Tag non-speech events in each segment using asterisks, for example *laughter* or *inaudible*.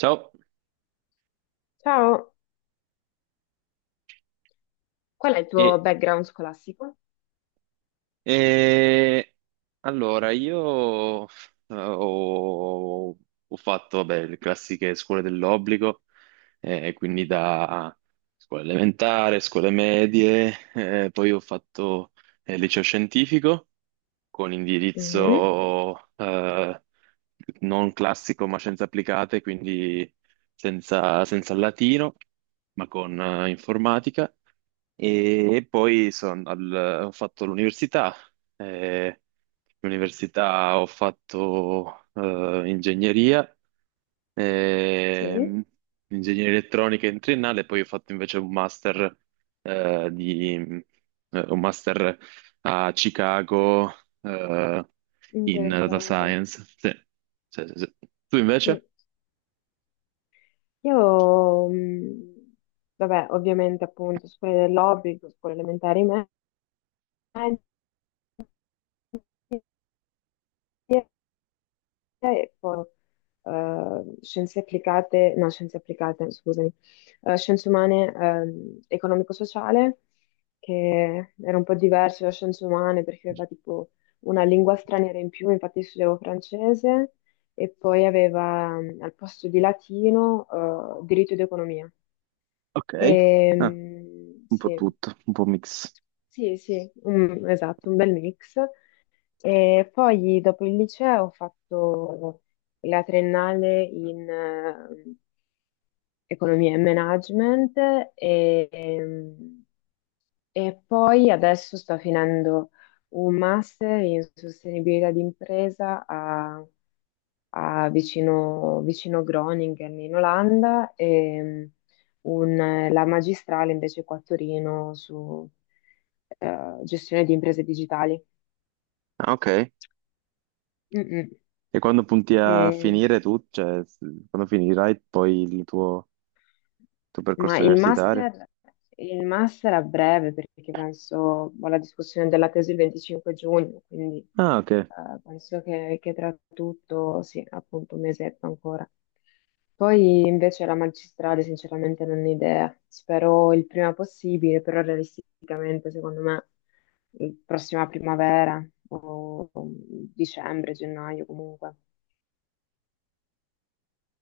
Ciao, Ciao. Qual è il tuo e, background scolastico? e- allora io ho fatto vabbè, le classiche scuole dell'obbligo, quindi da scuola elementare, scuole medie, poi ho fatto liceo scientifico con Mhm. indirizzo non classico ma scienze applicate, quindi senza latino, ma con informatica. E poi ho fatto l'università. eh, L'università ho fatto ingegneria Sì, ehm, ingegneria elettronica in triennale, poi ho fatto invece un master, un master a Chicago, eh, in data interessante. science. Sì, sì. Tu Mm. invece? Io, vabbè, ovviamente appunto scuole dell'obbligo, scuole elementari medie, ecco, scienze applicate, no, scienze applicate, scusami, scienze umane, economico-sociale, che era un po' diverso da scienze umane perché aveva tipo una lingua straniera in più, infatti studiavo francese, e poi aveva al posto di latino, diritto ed economia. Ok. E, Ah, un sì, po' tutto, un po' mix. sì, sì, esatto, un bel mix. E poi dopo il liceo ho fatto la triennale in economia e management e, ehm, e poi adesso sto finendo un master in sostenibilità d'impresa a, vicino Groningen in Olanda e la magistrale invece qua a Torino su gestione di imprese digitali. Ah, ok. Mm, mm. E quando punti a E- finire tu, quando finirai poi tuo Ma percorso universitario? Il master a breve, perché penso ho la discussione della tesi il 25 giugno, quindi Ah, ok. Penso che tra tutto, sì, appunto un mesetto ancora. Poi invece la magistrale, sinceramente, non ho idea. Spero il prima possibile, però realisticamente, secondo me, prossima primavera o dicembre, gennaio comunque.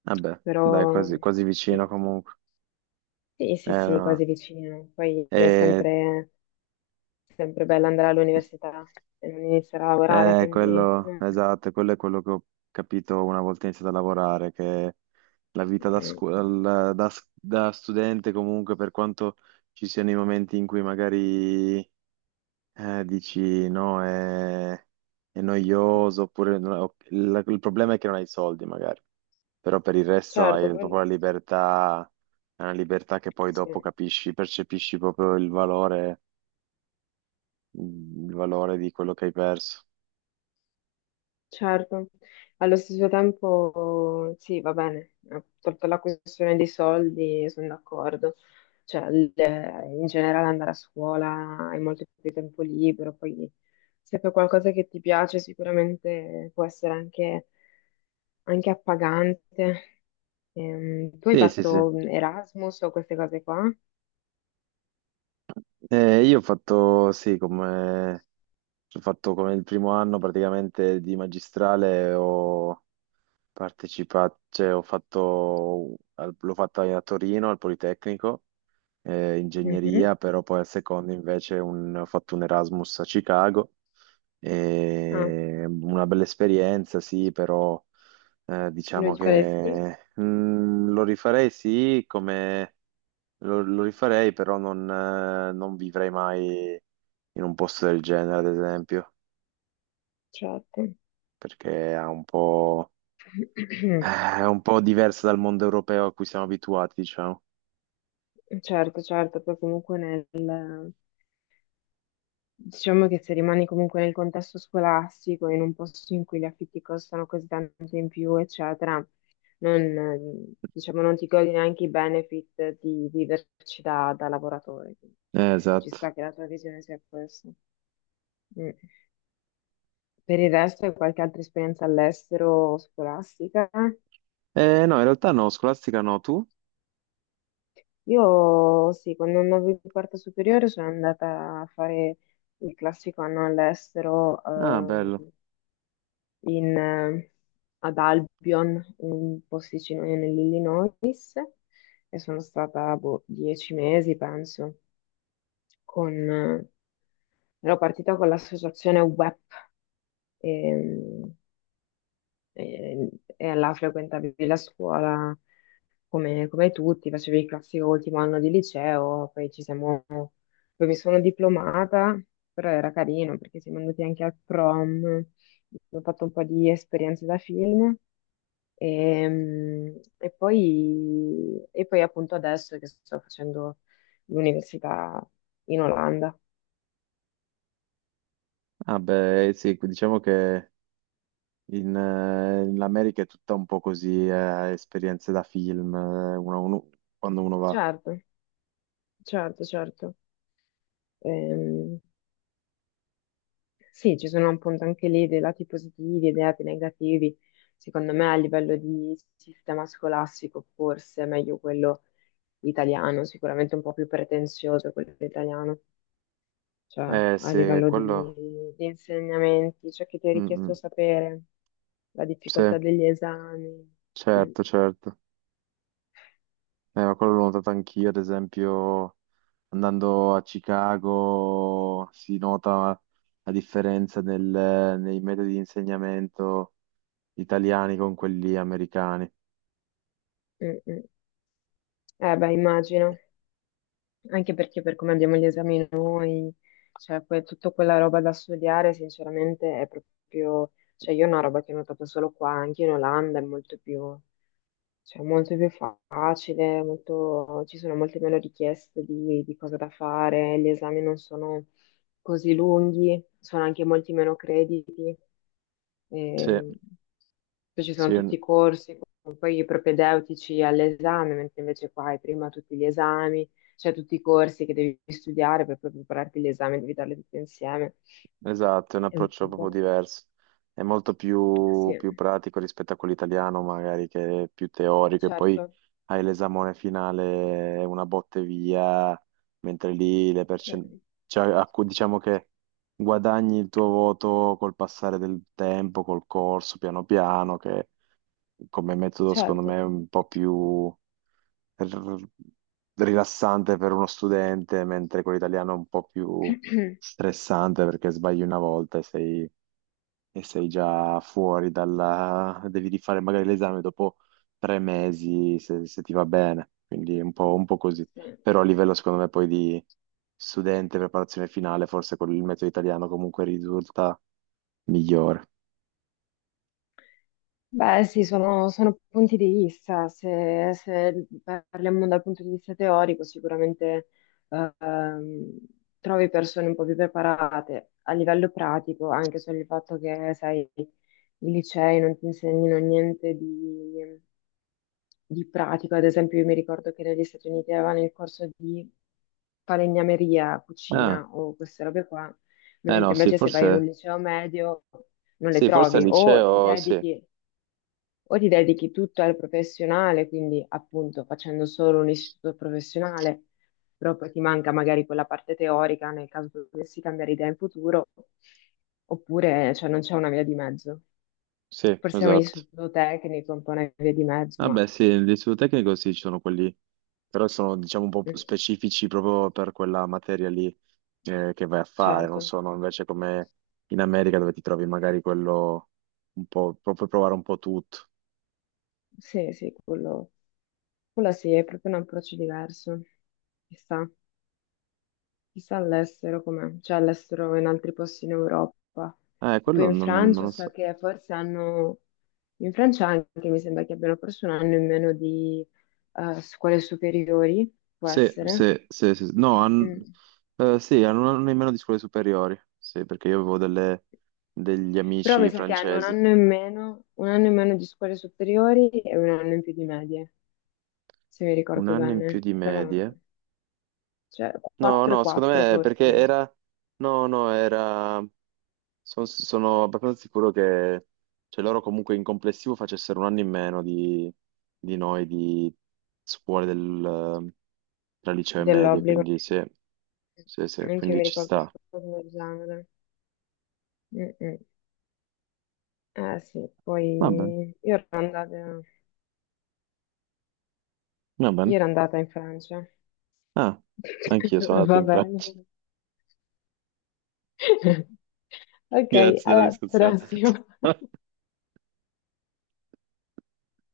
Vabbè, dai, Però quasi sì, vicino comunque. sì, sì, sì, No. quasi vicino. Poi è E sempre sempre bello andare all'università e non iniziare a lavorare, quindi quello, esatto, quello è quello che ho capito una volta iniziato a lavorare, che la vita da, mm, scu- al- da s- da studente comunque, per quanto ci siano i momenti in cui magari dici no, è noioso, oppure il problema è che non hai i soldi magari, però per il resto certo, hai proprio la quello libertà, è una libertà che poi dopo sì, capisci, percepisci proprio il valore di quello che hai perso. certo. Allo stesso tempo sì, va bene, tolta la questione dei soldi, sono d'accordo. Cioè, in generale andare a scuola hai molto più tempo libero, poi se fai qualcosa che ti piace sicuramente può essere anche, anche appagante. Tu hai Sì, sì. fatto Erasmus o queste cose qua? Io ho fatto, sì, come, ho fatto come il primo anno praticamente di magistrale, ho partecipato, cioè ho fatto, l'ho fatta a Torino al Politecnico, Mhm. ingegneria, però poi al secondo invece ho fatto un Erasmus a Chicago, Ah, e una bella esperienza, sì, però lo diciamo faresti? che lo rifarei, sì, come lo rifarei, però non vivrei mai in un posto del genere, ad esempio, Certo. perché *clears throat* è un po' diverso dal mondo europeo a cui siamo abituati, diciamo. Certo, certo, poi comunque nel, diciamo che se rimani comunque nel contesto scolastico, in un posto in cui gli affitti costano così tanto in più, eccetera, non, diciamo, non ti godi neanche i benefit di viverci da, da lavoratore. Quindi ci Esatto. sta che la tua visione sia questa. Mm. Per il resto, hai qualche altra esperienza all'estero scolastica? No, in realtà no, scolastica no, tu? Io sì, quando andavo in quarta superiore sono andata a fare il classico anno all'estero Ah, bello. in, ad Albion, un posticino nell'Illinois, e sono stata boh, 10 mesi, penso, con... ero partita con l'associazione WEP, ehm, e, e là frequentavi la scuola come, come tutti, facevi il classico ultimo anno di liceo, poi ci siamo, poi mi sono diplomata, però era carino perché siamo andati anche al prom, ho fatto un po' di esperienze da film. E, e poi appunto adesso che sto facendo l'università in Olanda. Ah, beh, sì, diciamo che in America è tutta un po' così, esperienze da film, quando uno va. Certo, certo, certo. Ehm, Sì, ci sono appunto anche lì dei lati positivi e dei lati negativi. Secondo me a livello di sistema scolastico forse è meglio quello italiano, sicuramente un po' più pretenzioso quello italiano, cioè a Sì, livello quello... di insegnamenti, ciò che ti è Mm, richiesto mm. sapere, la Sì, difficoltà degli esami. Mm, certo, certo. Ma quello l'ho notato anch'io, ad esempio, andando a Chicago si nota la differenza nei metodi di insegnamento italiani con quelli americani. mm, mm. Eh beh, immagino. Anche perché per come abbiamo gli esami noi, cioè tutta quella roba da studiare, sinceramente, è proprio, cioè io è una roba che ho notato solo qua, anche in Olanda è molto più, cioè, molto più facile, ci sono molte meno richieste di cosa da fare, gli esami non sono così lunghi, sono anche molti meno crediti, Sì, e poi ci sono sì. tutti i corsi, con poi i propedeutici all'esame, mentre invece qua hai prima tutti gli esami, cioè tutti i corsi che devi studiare per poi prepararti l'esame, devi darli tutti insieme. Esatto, è un È un approccio proprio po', diverso. È molto più, sì, più pratico rispetto a quello italiano, magari che è più teorico, e poi certo, hai l'esamone finale, è una botte via, mentre lì le sì, percen- cioè, a cui- diciamo che guadagni il tuo voto col passare del tempo, col corso, piano piano, che come metodo secondo me certo. è un po' più r- rilassante per uno studente, mentre quello italiano è un po' più *clears throat* stressante perché sbagli una volta e sei già fuori dalla... devi rifare magari l'esame dopo 3 mesi se, se ti va bene, quindi è un po' così. Sì. Però a livello secondo me poi di studente, preparazione finale, forse con il metodo italiano comunque risulta migliore. Beh, sì, sono, sono punti di vista. Se, se parliamo dal punto di vista teorico, sicuramente ehm, trovi persone un po' più preparate. A livello pratico, anche solo il fatto che, sai, i licei non ti insegnino niente di, di pratico. Ad esempio, io mi ricordo che negli Stati Uniti avevano il corso di falegnameria, cucina Ah, o queste robe qua, eh no, mentre invece se vai in un liceo medio non le sì, forse al trovi, liceo, sì, o ti dedichi tutto al professionale, quindi appunto facendo solo un istituto professionale, però poi ti manca magari quella parte teorica nel caso tu dovessi cambiare idea in futuro, oppure cioè, non c'è una via di mezzo. sì, Forse è un esatto. istituto tecnico, un po' una via di mezzo, ma Vabbè, sì, l'istituto tecnico sì, ci sono quelli, però sono diciamo un po' mm, specifici proprio per quella materia lì che vai a fare, non certo, sono invece come in America dove ti trovi magari quello un po', puoi provare un po' tutto. sì, sì, quello sì, è proprio un approccio diverso, chissà. Chissà all'estero com'è, cioè all'estero in altri posti in Europa. Tipo Quello in non, non Francia lo so so. che forse hanno, in Francia anche mi sembra che abbiano forse 1 anno in meno di scuole superiori, può Sì, essere. Sì. no, han- Mm. Sì, hanno un anno in meno di scuole superiori, sì, perché io avevo degli Però amici mi sa che hanno un francesi, anno in meno, 1 anno in meno di scuole superiori e 1 anno in più di medie, se mi un ricordo anno in più bene. di Però, medie. cioè, No, 4 e no, secondo 4 me è perché forse, era... No, no, era. Sono abbastanza sicuro che cioè, loro comunque in complessivo facessero un anno in meno di noi, di scuole del, tra liceo e medie, dell'obbligo. quindi sì, sì, Anche io quindi mi ci ricordo una sta. cosa del genere. Mm, mm. Eh sì, Va bene, poi va bene. io ero andata in Francia. Ah, anch'io sono *laughs* andato Va in bene. Francia. *laughs* *laughs* Ok, Grazie della alla discussione. prossima. *laughs*